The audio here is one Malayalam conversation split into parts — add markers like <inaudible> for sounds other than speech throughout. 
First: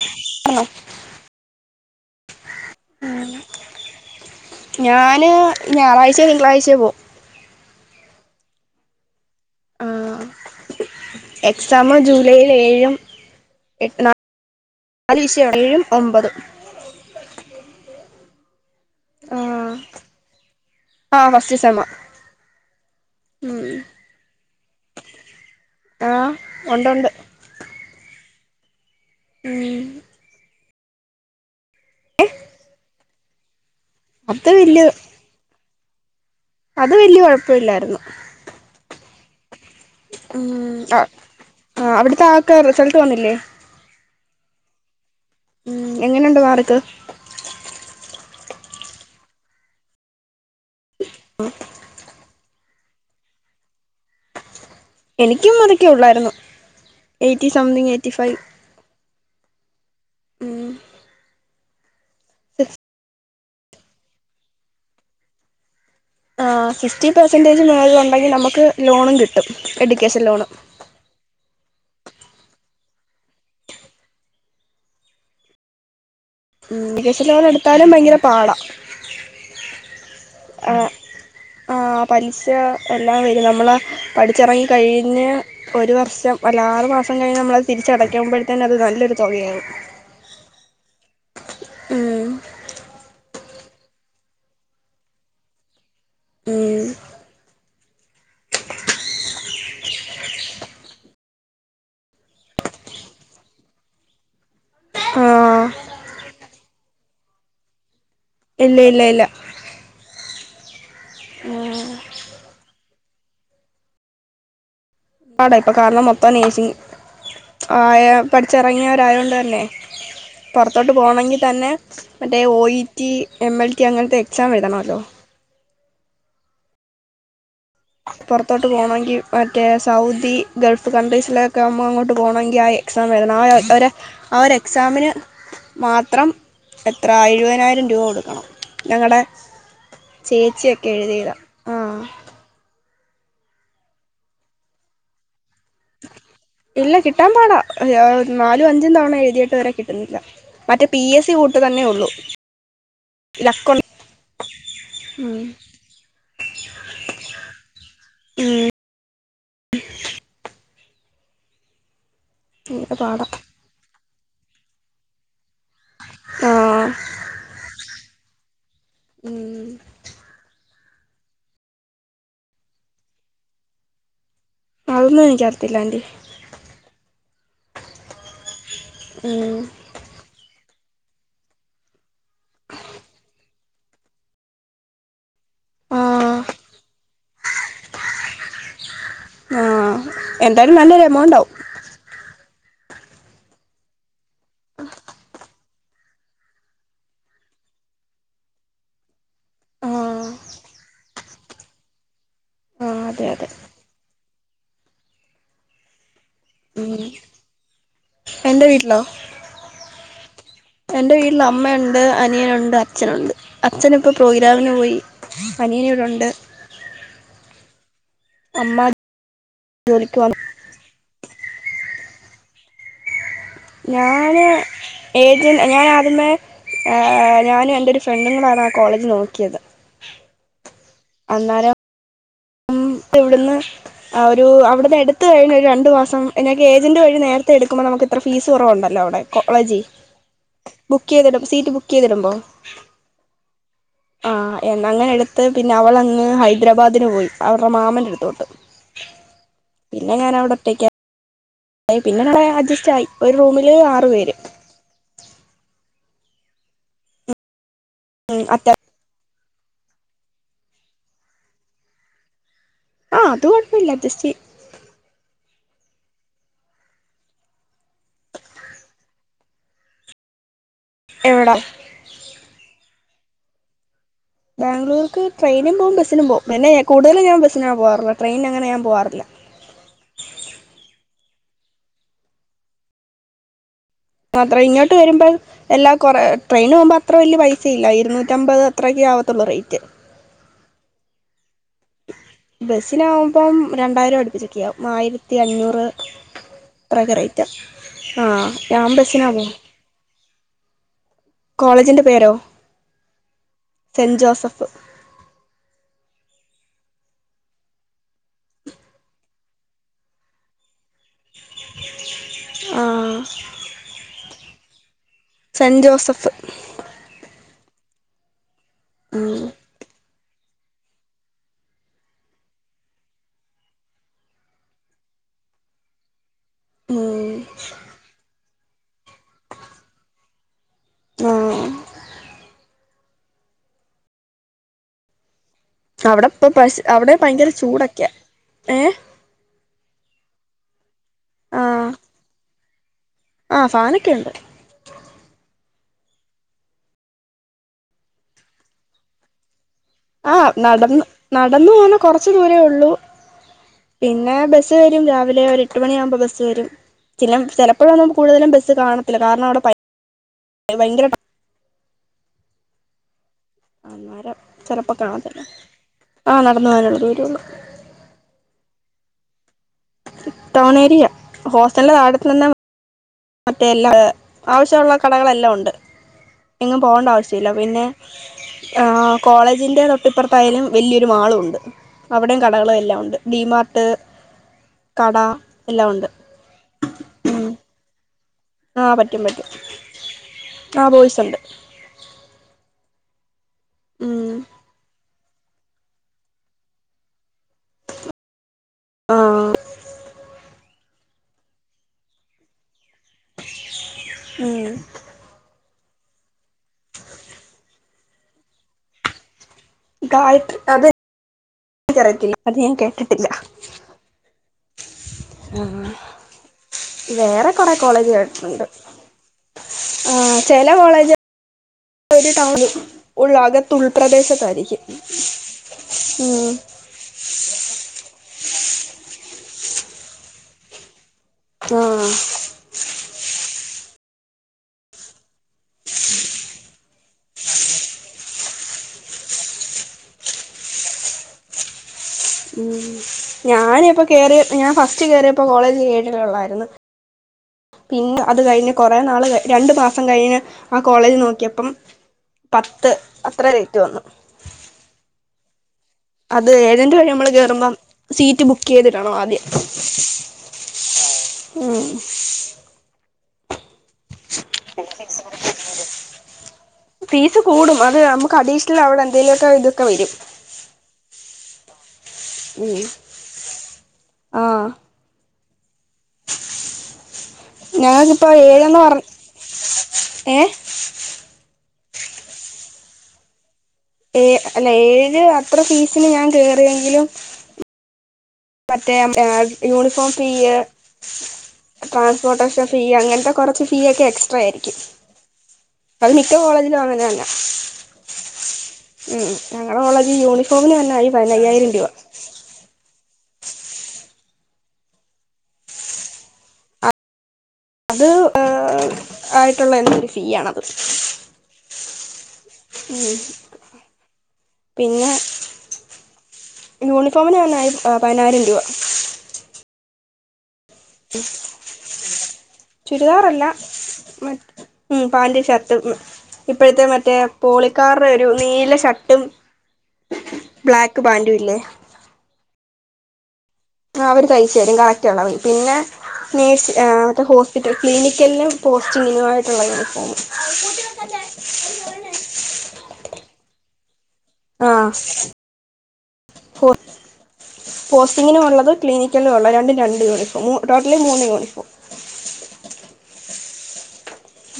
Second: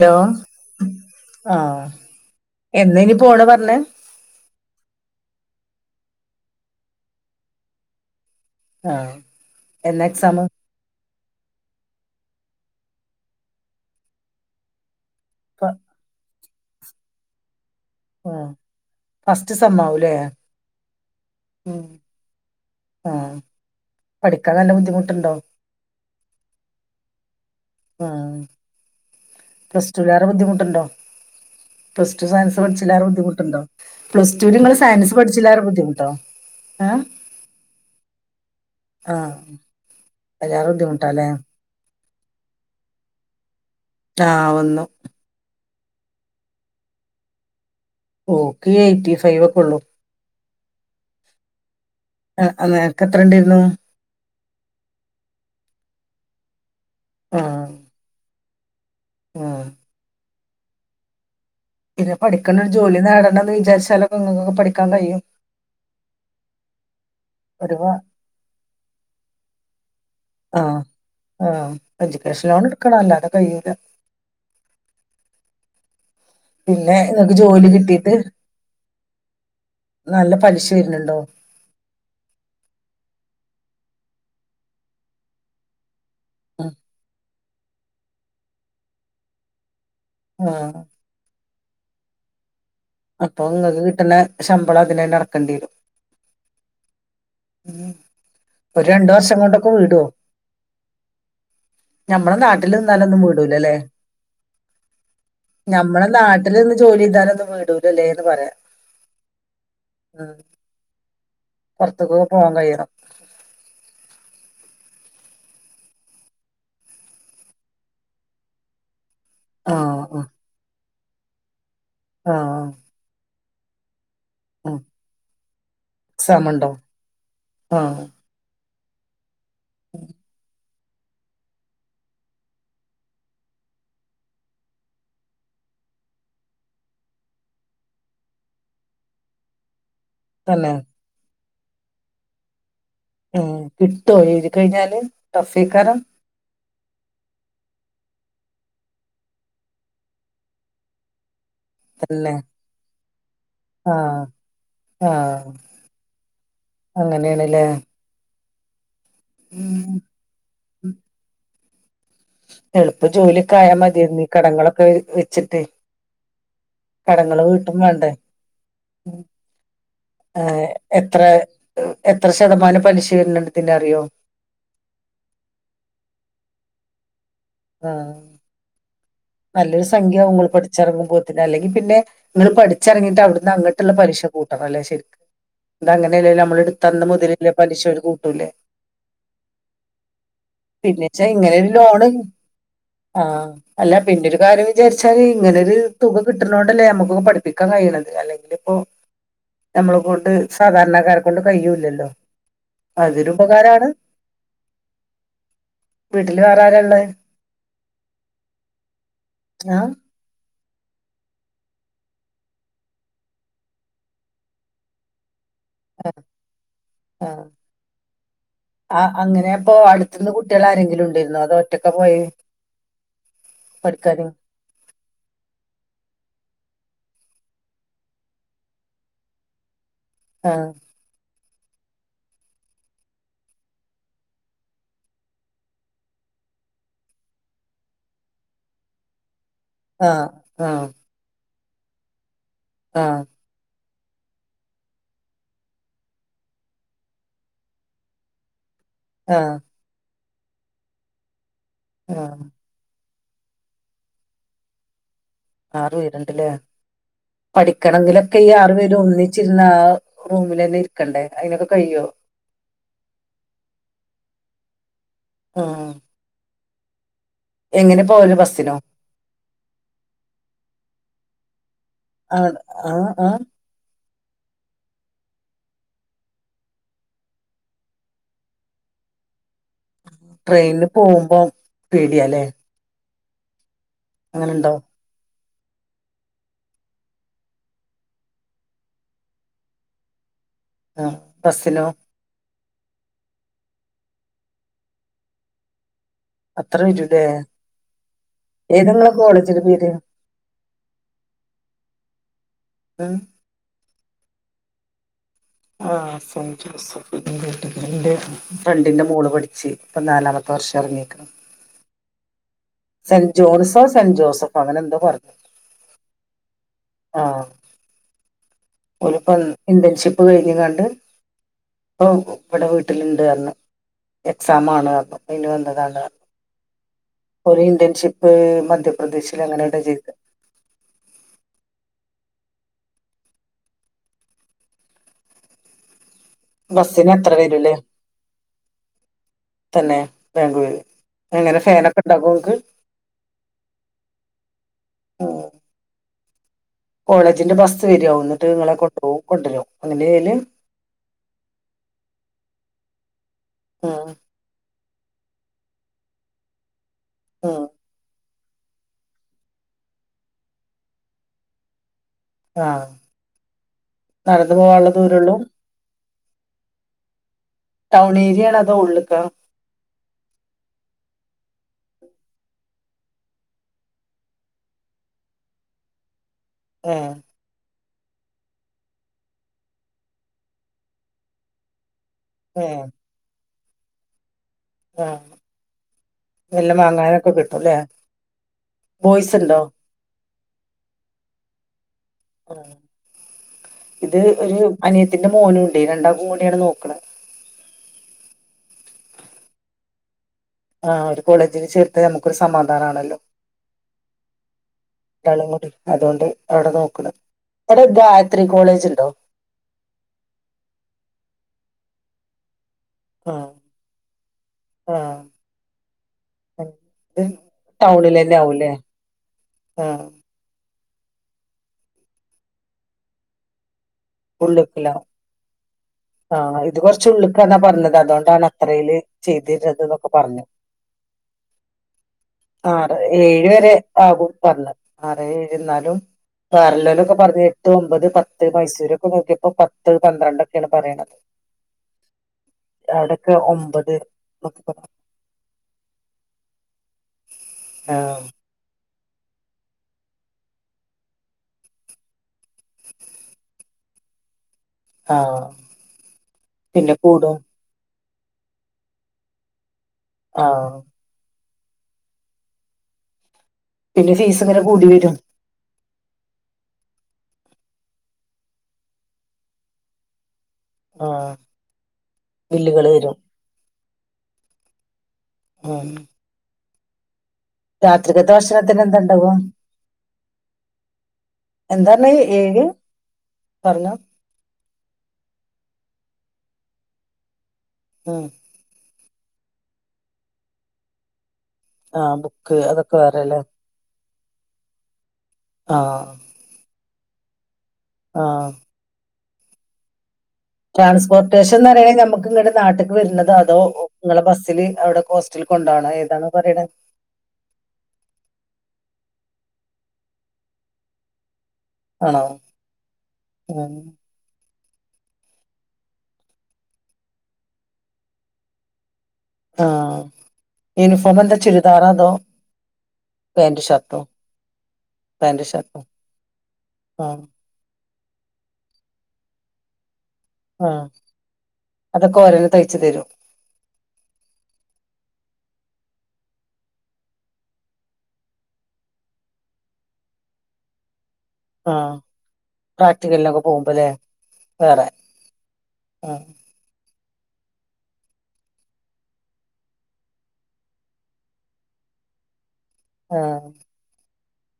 ഹലോ ആണോ ആഹ എന്നാ ഇനി പോണ പറഞ്ഞ ഞാന് ഞായറാഴ്ചയ തിങ്കളാഴ്ചയ പോ ആഹ ആ എന്നാക്സമ്. എക്സാം ജൂലൈൽ ഏഴും എട്ട നാല് ആല് വിഷയം ഏഴും ഒമ്പതും. ഫസ്റ്റ് സമ്മമാവുംലേ. ആഹ ഫസ്റ്റ് സെമാ. ആ പഠിക്കാൻ നല്ല ബുദ്ധിമുട്ടുണ്ടോ. ആ ഉണ്ടുണ്ട് ആഹ്. ഉം പ്ലസ്ടുവിലെ വേറെ ബദ്ധിുട്ടുണ്ടോ പ്ലസ്്ടടു സയൻസ് പഠിച്ചില്ലാറെ ബുദ്ധിമുട്ടുണ്ടോ പ്ലസ അത് ടു നിങ്ങള് വല്യ സയൻസ് പഠിച്ചില്ല ആരു ബുദ്ധിമുട്ടോ. അത് ഏഹ് വല്യ കൊഴപ്പില്ലായിരുന്നു. ആഹ് ഉ അതിലേറെ ബുദ്ധിമുട്ടാല്ലേ ആ അവിടുത്തെ ആക്ക റിസൾട്ട് വന്നില്ലേ. താവുന്നു ഉം എങ്ങനെണ്ട് മാാർക്ക് ഓക്കെ എയ്റ്റി ഫൈവ് ഒക്കെള്ളു ഉം അഹ് അമേക്കത്ര ണ്ടായിരുന്നു എനിക്കും അതൊക്കെ ഉള്ളായിരുന്നു. എയ്റ്റി ആഹ് സംതിങ് എയ്റ്റി ഫൈവ് ആഹ് ഉം പിന്നെ പഠിക്കണ ജോലി നേടണം ന്ന് വിചാരിച്ചാലൊക്കെ ങ്ങക്കൊക്കെ പഠിക്കാൻ കഴിയും. ആഹ് സിക്സ്റ്റി പെർസെൻറ്റേജിൻ ഒരു വ മേൾള്ണ്ടെങ്കി നമുക്ക് ലോണും കിട്ടും. എഡ്യൂക്കേഷൻ ലോണും ആഹ് ആഹ് എജ്യക്കേഷൻ ലോൺ എടുക്കണ അല്ലതെ കയ്യുല. ഉം പിന്നെ എഡ്യൂക്കേഷൻ ങ്ങക്ക് ജോലി കിട്ടീട്ട് നല്ല പലിശ അ വരുന്നുണ്ടോ ആ പൻ ച്ചാ <unintelligible> നമ്മള് പഠിച്ചറങ്ങി കഴി ഞ് ഒരു വർഷം ഉം. ഒരാറു മാസം കയ് കഴിഞ്ഞ മ്മളത്തിരിച്ചടക്കുമ്പോഴത്തിന് അത് നല്ലൊരു തുകയാവും ആ ഉമ് അപ്പൊ ങ്ങക്ക് കിട്ട് ണ ശമ്പളം അതിനന്നെ ട ക്ക ണ്ടെരും ഉം ഒരു രണ്ടു വർ ഷം കൊണ്ടൊക്കെ വീടോ ഞമ്മലെ നാട്ടില് നിന്നാലൊന്നും വീടൂ ലല്ലേ? ആഹ് ഞമ്മളെ നാട്ടിൽ നി ന്ന് ജോലി ചെയ്താലൊന്നും വീ ടൂലല്ലേ ന്ന് പറയാ ഇല്ല ഇല്ല ഇല്ല ഉം പോർത്ത് കൊക്കെ പോവാാൻ കയ്യ ണം ആടെ ഇപ്പൊ കാണ് ന്നൗ മൊത്തം നേസിംഗ് ആയ പഠിച്ചിറങ്ങിയ വ രായോ ത ന്നെ ആഹ് ആഹ് പുറത്തോട്ട് പോണെങ്കി തന്നെ മറ്റേ ഒ ആഹ് E T M L T അങ്ങനത്തെ സാം എഴുതണംതണല്ലോ ക് സാമണ്ടോ പൊറത്തോ പോണെങ്കിമറ്റേ സൗദി ഗൾഫ് കൺ്രീസിലൊക്കെ ന മ്മ അങ്ങോട്ട് പോണോ ങ്കി ആ എക്സാം എയ് ആ ഒ രാ ആ എക്സാമിന് മാത്രം എത്ര എഴുപതിനായിരം രൂപ കൊടുക്കണം ഞങ്ങടെ തന്നെ ചേച്ചിക്കെ എഴുതിയതാ ആ കിട്ടോ എഴു തി കഴിഞ്ഞാല് ടഫ്ഫെ ക്കാരം ഇല്ല കിട്ടാൻ പാടാ ആ നാലും അഞ്ചും തവണ എഴുതീ ട്ട് വരെ കിട്ടുന്നില്ല മറ്റേ പി എസ് സി കു ക്ക തന്നെ ഉള്ളൂ ലക് ആഹ് അങ്ങനെണ് ല്ലേ ഉമ് <inaudible> എളുപ്പ പാടാ ജോലിക്കെ ആയാ മതി ന്നു ഈ കടങ്ങളൊക്കെ വെച്ചിട്ടേ ആ കടങ്ങള് വീട്ടും വാ ണ്ടേ ഉം. ആ യ് എത്ര എത്ര ശതമാനം പലിശ വര് ണ്ണ്ട്‌ തിന റിയോ അതൊന്നും എനിക്കറത്തില്ല ആൻറി ആ നല്ലൊരു സംഖ്യആവും പഠിച്ചിറങ്ങുമ്പോത്തി ന് അല്ലെങ്കി പിന്നെ നിങ്ങൾ പഠിച്ചിറങ്ങിട്ട് അവിടുന്ന് അങ്‌ ട്ട് ട്ടു ള്ള പലിശ കൂട്ടണം അല്ലേ ശെരിക്ക അത ആ അങ്ങനെല്ല ല്ലോ നമ്മൾ എടുത്തന്ന മുതൽ ഉള്ള പലിശ ഓല് കൂട്ടൂല്ലേ ആ എന്തായാലും നല്ലൊരു പിന്നച്ചാ എമൗണ്ട് ആവും ഇങ്ങനെ ഒരു ലോണ് ആ അല്ല പിന്നെ ഒരു കാര്യം വിചാരിച്ചാല് ഇങ്ങനെരു തുക കിട്ടുന്ന ണ്ടല്ലേ നമ്മുക്കൊ ക്കെ പഠിപ്പിക്കാൻ കഴിയണത് അല്ലെങ്കില് ഇപ്പോ നമ്മള കൊണ്ട് ആഹ് സാധാരണക്കാരെ കൊണ്ട് കഴിയൂല്ലല്ലോ ആഹ് അതെ അതൊരു അതെ ഉപകാരാ ണ് വീട്ടില് വേറെ ആരാ ഉം ഉള്ളത് എന്റെ വീട്ടിലോ ആഹ് എന്റെ വീട്ടിൽ അമ്മയുണ്ട് അനിയനുണ്ട് അച്ഛനുണ്ട് അച്ഛൻ ഇപ്പോ പ്രോഗ്രാമി ന് പോയി അ നിയനു ഇവിടുണ്ട് അമ്മ ആ അങ്ങനെ അ പ്പൊ അടുത്തി ജോലിക്ക് ന്ന് പോവാ കുട്ടികൾ ആരെങ്കിലും ഉണ്ടര് ന്നോ അതോ ഒറ്റക്കാ പോയെ ഞാന് ഏജൻ ഞാനാദ്യമേ ഞാനും എന്റെ രു ഫ്രണ്ട് കുടേ ണ് ആ കോളേജ് നോക്കിയത് ആ അന്നേരം <inaudible> ഇവിടുന്ന് ആ ഒരു അവിടുന്ന് എടുത്തു കഴിഞ് ഒരു രണ്ട് മാസം എക്ക് ഏജന്റ് വഴി നേരത്തെ എടുക്കുമ്പോ നമുക്ക് <unintelligible> ഫീസ് കുറവുണ്ടല്ലോ അവിടെ കോളേജി ആഹ് ആഹ് ബുക്ക് ചെയ് സീറ്റ് ബുക്ക് ചെയ്തിടുമ്പോ ആഹ് ആ എന്നങ്ങനെ എടുത്ത് പിന്നെ അവളങ്ങ് ഹൈദരാബാദിന് പോയി അവർ എ മാമൻ്റെ അടുത്തോട്ട് ആ <unintelligible> ഞാൻ അവിടെയോറ്റക്ക <unintelligible> പിന്നെ നമ്മെ ആഹ് അഡ്ജസ്റ്റ് ആയി ഒരു റൂമില് ആറുപേര് <unintelligible> പഠിക്കണെങ്കിലൊക്കെ ഉം ഈ അത്ത ആറു പേര ഒന്നി ച്ചിരൂന്ന ആ റൂമിൽ തന്നെ ഇരിക്കണ്ടേ അതിനൊക്കെ കഴിയോ ആഹ് അത് ഒഴപ്പില്ല അ ജസ്റ്റി ആ എങ്ങനെ പോല ബസിനോ എവിടെ ആ ആ ആ ബാംഗലൂർക്ക് ട്രെയിനും പോവും ബസിനും പോവും പിന്ന കൂടുതലും ഞാൻ ബസിന പോവാറൂള്ളാ ട്രെയിന് അങ്ങനെ ഞാൻ പോവാറില്ല ട്രെയിനിൽ പോകുമ്പോ പേടിയാലേ അത്ര ഇങ്ങോട്ട് വരുമ്പോ എല്ലാ കുറ ട്രെയിന പോകുമ്പോൾ അത്ര വലിയ പൈസയില്ല ഇരുന്നൂറ്റമ്പത് അത്രയൊക്കെ ആവത്തുള്ളൂ റേറ്റ് ആ ബസ്സിലോ ബസ്സിനാവുമ്പം രണ്ടായിരം അടുപ്പിച്ചൊക്ക ആവും ആയിരത്തി അഞ്ഞൂറ് അത്ര വരൂലേ പ്രകറൈറ്റ ആ ഏതാ ഞാൻ നിങ്ങളെ ബസിനാ കോളേജിന്റെ പേര് കോളേജിന്റെ പേരോ ഉം സെന്റ് ജോസഫ് ആ് സെൻ്റ് ജോസഫ് എ ൻ്റെ ഫ്രണ്ടിന്റെ മോള് പഠിച്ച് ഇപ്പ നാലാമത്തെ <unintelligible> ആഹ് സെന്റ് ജോൺസോ സെന്റ് ജോസഫ അങ്ങനെ എന്തോ പറഞ്ഞു സെന്റ് ജോസഫ് ഒരുപ്പ ഉം ഇന്റേൺഷിപ്പ് കഴിഞ്ഞ കണ്ട് ഓ ഇവിടെ വീട്ടിലിണ്ടന്ന് എക്സാ ആണ് അതിന് വന്നതാണ് ഉം ഒരു ഇന്റൺഷിപ്പ് മ മധ്യപ്രദേശിൽ അങ്ങനെയണ്ട ജ ആഹ് അവിടെപ്പ പശ ബസ്സിന് അവിടെ എത്ര ഭയങ്കര വരൂല്ലേ ചൂടൊക്കെയ ഏ തന്നെ ബാംഗ്ലൂര് എങ്ങനെ ഫൻ ഒക്കെ ഉണ്ടാക്കും നിക്ക് ആ ഫാനൊക്കെണ്ട് ഉം കോളേജിന്റെ ബസ് വരികവും എന്നിട്ട് നിങ്ങളെ കൊണ്ടു പോ കൊണ്ടുവരോ ആ് നടന്ന് നടന്നു പോന്നെ കൊറച്ച് ദൂരേള്ളൂ ഉം പിന്നെ ബ രാവിലെ ഒരു എട്ട് മണി ആമ്പോ ബസ് വരും ചില ഉം ചിലപ്പോഴ കൂടുതലും ബസ്സ് കാണത്തില്ല കാരണം അവിടെ ഭയ ഭയ ആ അന്നേരം ചെലപ്പോ കാണത്തില്ല ആ നടന്ന പോകാനുള്ള ദൂരള്ളൂ ടൗൺ ഏരിയണതോ ഉള്ളക്ക ടൗൺ ഏരിയ ഹോസ്റ്റലിന്റെ താഴത്ത് തന്നെ മറ്റേ എല്ലാ ആവശ്യള്ള കടകളെല്ലാം ഉണ്ട് എങ്ങും പോണ്ട ഏഹ് ആവശ്യമില്ല പിന്നെ ആ കോളേജിന്റെ തൊട്ടിപ്പുറത്തായാലും വല്യരു മാളുണ്ട്. അവിടെയും കടകളും എല്ലാം ഉണ്ട് ഡിമാർട്ട് ആ കട എല്ലാം ഉണ്ട് എല്ലാം വാങ്ങാനൊക്കെ കിട്ടുംല്ലേ ആ പറ്റും ബോയ്സ് പറ്റും ഉണ്ടോ ആ ബോയ്സുണ്ട് ആ. ഇത് ഒരു അനി തിന്റെ മോനുണ്ടെയ്. രണ്ടാൾക്കും കൂടിയാണ് നോക്കണ്. ആഹ് ആ ഒരു കോളേജില് ചേർത്ത നമുക്കൊരു സമാധാനാണല്ലോ. മം ള്ളങ്ങോട്ട്. അതോണ്ട് അവിടെ നോക്ണ്. അവ്ടെ ഗായത്രി കോളേജ് ണ്ടോ ഗായത്രി അത് നിക്കറിയത്തില്ല. അത് ഞാൻ കേട്ടിട്ടില്ല ആഹ് ആഹ് ആ ഇത് വേറെ കൊറെ കോളേജ് ടൗണിലെന്നെ കേട്ടിട്ടുണ്ട് ആവൂല്ലേ ആഹ് ചെ എല്ലാ കോളേജ ഒരു ടൗൺ ഉള്ളാകത് ഉൾപ്രദേശത്തായിരിക്കും ഉള്ള്ക്കിലാവും ഉം ആഹ് ഇത് കൊർച് ഉള്ള്ക്കന്നാ പറഞ്ഞത്. അതോണ്ടാണ് അത്രേയില് ചെയ്തെര്ന്നത് ന്നൊക്കെ പറഞ്ഞു ആഹ് ആറ് ഏഴ് വരെ ആകും പറഞ്ഞത് ആറേഴ് വരെ. ന്നാലും പാർലലോലൊക്കെ പറഞ്ഞ് എട്ട് ഒമ്പത് പത്ത് മൈസൂരൊക്കെ നോക്കിയപ്പോ പത്ത് പന്ത്രണ്ടൊക്കെണ് പറണന്നത് ഞാന് ഇപ്പോ കേറിയ ഞാൻ പറഞ്ഞു ഫസ്റ്റ് കേറിയപ്പോ കോളേജ് കേട്ടിട്ടൊള്ളായിരുന്ന് പിന്ന് ആഹ് അത് കഴിഞ്ഞ കൊറേ നാള് കഴി ഞ്ഞു രണ്ടു മാസം കഴിഞ്ഞ് ആ കോളേജ് നോക്കിയപ്പം പത്ത് അത്ര റേറ്റ് വന്നു ആഹ് അത് പിന്നെ ഏജന്റ് വഴി നമ്മള് കൂടും കേയറുബം സീറ്റ് ബുക്ക് ചെയ്തിടണം ആദ്യം. ആഹ് ഉം <unintelligible> പിന്നെ ഫീസ് ഇങ്ങനെ കൂടി വരും <unintelligible> ഫീസ് കൂടും അത് നമുക്ക് അഡീഷണൽ അവിടെ എന്തേലൊക്കെ ഇതൊക്കെ വെരും. ആഹ്. ഉം ബില്ലുകള് വരും ആഹ് ഉം ഞങ്ങക്കിപ്പോ രാത്രികതെ ഏഴന്ന് ഭക്ഷണത്തിന് പറ എന്താണ്ടാവാ ഏ എന്താണ് ഏഴ് പർഞ്ഞോ ഏ അല്ല ഏഴ്ന് അത്ര ഫീസിന് ഞാൻ കേറിയെങ്കിലും ഉം റ്റേം ആ യൂണിഫോം പിയ് ആഹ് ബുക്ക് ട്രാൻസ്പോർട്ടേഷൻ ഫീ അതൊക്കെ അങ്ങൻത്തെ വേറെല്ലേ കൊർച്ച് ഫീ ഒക്കെ എക്സ്ട്രാ ആയിരിക്കും അത് ആഹ് മിക്ക കോളേജിലും അങ്ങനെയ ന്നെ ആഹ് ഉം ഞങ്ങളെ കോളേജിൽ യൂണി ട്രാൻസ്പോർട്ടേഷൻന്ന് പറണ നമുക് ഇങ്ങട് നാട്ട് വര്ന്നത് അതോ നിങ്ങളെ ബസ്സില് അവിടെ കോസ്റ്റില് കൊണ്ടാണോ ഏതാണ് പറിണ് അത് ആയിട്ടുള്ള എന്തോരു ഫീ ആണത് ആണോ ഉം പിന്നെ യൂണിഫോമിനെന്നെ ആയി പതിനായിരം രൂപ ആഹ് യൂനിഫോമെന്താ ചുരിദാർ അതോ? ചുരിദാറല്ല പാന്റ് ഷർട്ടോ മറ്റ് ഉ പാാന്റ് പാന്റ് ഷർട്ട് ഷർട്ടോ ഇപ്പോഴത്തെ ആ മറ്റേ പോളി കാരീം നീല ഷർട്ടും ആ ബ്ലാക്ക് പാാന്റും ഇല്ലേ അതൊക്കെ ഓരന്നെ തയ്ച്ചു തരും ആ അവര് കഴയ്ച്ച് തരും കറക്റ്റ് ഉള്ള പിന്നെ നേഴ്സ് മറ്റേ ഹോസ്പിറ്റൽ ക്ലിനിക്കലും പോസ്റ്റിങ്ങിനു ആമായിട്ടുള്ള യൂണിഫോം രാായ ആഹ പ്രാക്ടിക്കലിനൊക്കെ പോകുമ്പോ അല്ലേ ആഹ പോസ്റ്റിങ്ങിനും ഉള്ളത ക്ലിനിക്കലിനും ഉള്ളത് രണ്ടും രണ്ട് യൂണിഫോം ടോട്ടലി മൂന്ന് യൂണിഫോം <inaudible> ആഹ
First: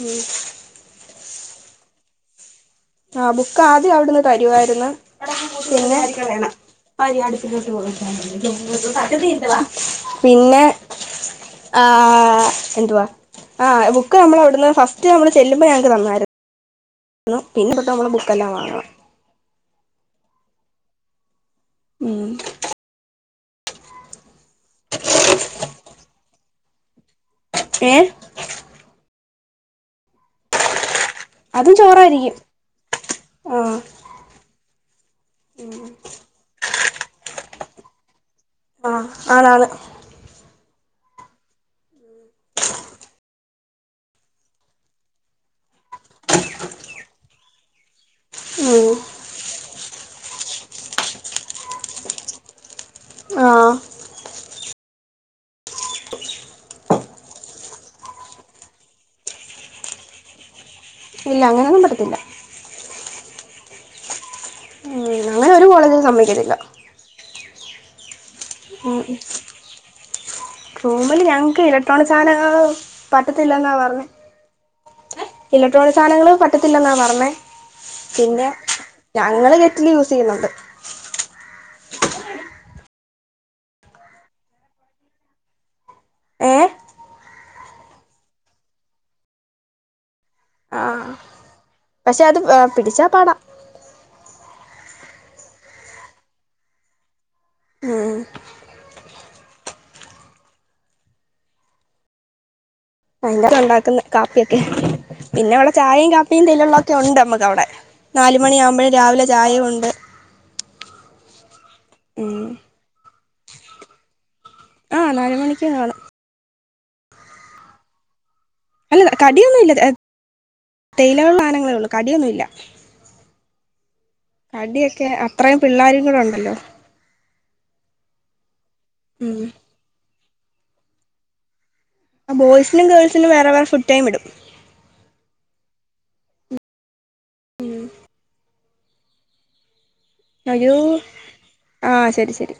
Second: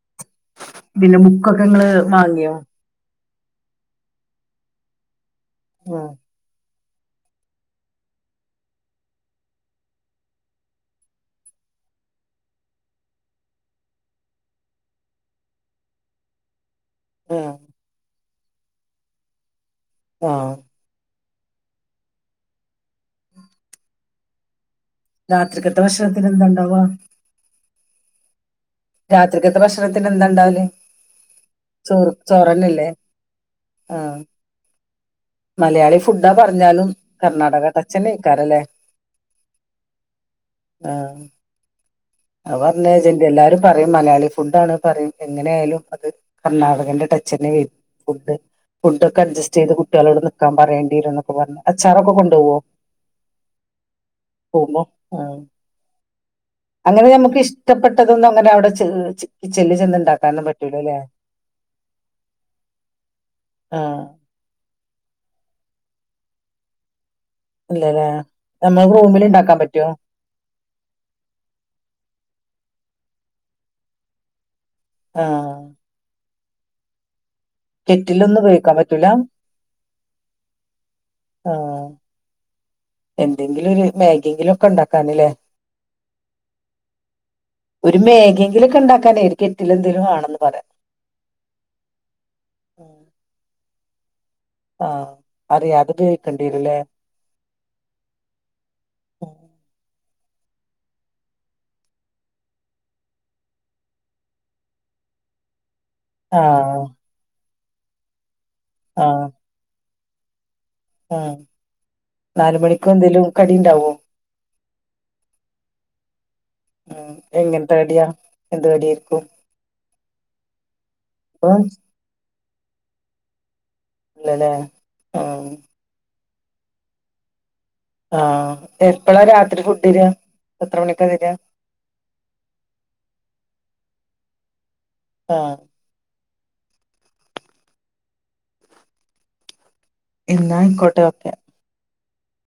ഉം പിന്നെ ബുക്കൊക്കെങ്ങള് വാങ്ങിയോ? ആഹ് ബുക്ക് ആദ്യം അവിടുന്ന് തരുവായിരുന്നു. പിന്നെ ആ <inaudible> പിന്നെ ആഹ് എന്തുവാ? ആഹ് ബുക്ക് നമ്മള അവടുന്ന് ഫസ്റ്റ് നമ്മൾ ചെല്ലുമ്പോ ഞങ്ങക്ക് തന്നായിരുന്നു. ആ ന്നോ പിന്ന പ്പെതാ മ്മളെ ബുക്കെല്ലാം വാങ്ങാ ആഹ് ഉം രാത്രികത്തെ വഷണത്തിന് എന്താണ്ടാവ? ഏഹ് രാത്രിക്ത്തെ വക്ഷണത്തിന് എന്തണ്ടാവല്? അതും ചോറ് ചോറായിരിക്കും ചോറന്നല്ലേ? ആഹ് മലയാളി ഫുഡാ പറഞ്ഞാലും കർണ്ണാടകച്ഛനെ ആഹ് ആനാന് ആഹ്‌ അവർണജന്റെ എല്ലാരും പറയും മലയാളി ഫുഡ് ആണ് പറയും എങ്ങനെ ആയാലും അത് കർണാടകന്റെ ടച്ച് തന്നെ വരും ഫുഡ് ഉം ഫുഡ് ഒക്കെ അഡ്ജസ്റ്റ് ചെയ്ത് കുട്ടികളോട് നിക്കാൻ പറയണ്ടിരുന്ന എപ്പ പറഞ്ഞു അച്ചാറൊക്കെ കൊണ്ടുപോവോ ആഹ്‌ ഹോമോ ആഹ്‌ അങ്ങനെ നമുക്ക് ഇഷ്ടപ്പെട്ടതൊന്നും അങ്ങനെ അവിടെ ച കിച്ചനിലെ ചെന്ന ഉണ്ടാക്കാനും പറ്റലൂ അല്ലേ ഇല്ല അങ്ങനൊന്നും പറ്റത്തില്ല ആഹ്‌ ഉം അങ്ങനെ ഒരു കോളേജലും സമ്മിക്കത്തില്ല അല്ലല്ലേ നമ്മൾ റൂമില് ഇണ്ടാക്കാൻ പറ്റോ റൂമിലെ ഞങ്ങക്ക് ഇലക്ട്രോണിക് സാധനങ്ങൾ പറ്റത്തില്ലെന്നാ പറഞ്ഞെ ആഹ് ഇലക്ട്രോണിക് സാധനങ്ങ പറ്റത്തില്ലെന്നാ പറഞ്ഞേ കെറ്റിലൊന്നും പിന്നെ ഉപയോഗിക്കാൻ പറ്റൂല ഞങ്ങളെ കെറ്റിലെ യൂസ് ചെയ്യുന്നുണ്ട് ആഹ്‌ എന്തെങ്കിലും ഒരു മാഗിങ്കിലും ഒക്കെ ഉണ്ടാക്കാനല്ലേ ഏ ഒരു മാഗിങ്കിലൊക്കെ ഉണ്ടാക്കാന എ കെറ്റിലെന്തേലും ആണെന്ന് പറയാ ആ പക്ഷെ അത് പിടിച്ചാ പാടാ ആഹ്‌ അറിയാം അത്പയിക്കണ്ടീരല്ലേ ഉം ആഹ്‌ അയിക്ക ഉണ്ടാക്കുന്ന കാപ്പിയൊക്കെ പിന്നെ ഇവിടെ ചായയും കാപ്പിയും തെല്ലള്ള ആഹ് ഒക്കെ ഉണ്ട് നമ്മക്ക് അവിടെ നാലുമണിയാാവുമ്പോഴും രാവിലെ ചായയുണ്ട് ഉം ഉം നാലുമണിക്കെ എന്തേലും കടി ഉണ്ടാവോ ആ നാല് മണിക്ക് കാണും- ഉം എങ്ങൻ തേഡ്യാ അല്ല ല്ല കടിയൊന്നും ഇല്ലഏ ഇപ്പം തേയിലവെള്ളാണെങ്കിലെ ഒള്ളൂ കടിയൊന്നു ഇല്ല ഇല്ലല്ലേ കടിയൊക്കെ ആഹ് അത്രയും പിള്ളേരും കൂടെ ഉണ്ടല്ലോ ആഹ് എപ്പളാ ഉം രാത്രി ഫുഡ്ഡ ര. എത്ര മണിക്ക വര ബോയ്സിനും ഗേൾസിനും വേറെ വേറെ ഫുഡ് ടൈംമിടും ആഹ് ഉം എന്നാ അയ്യോ ആയിക്കോട്ടെ ഓക്കെ ആഹ് ശരി ശരി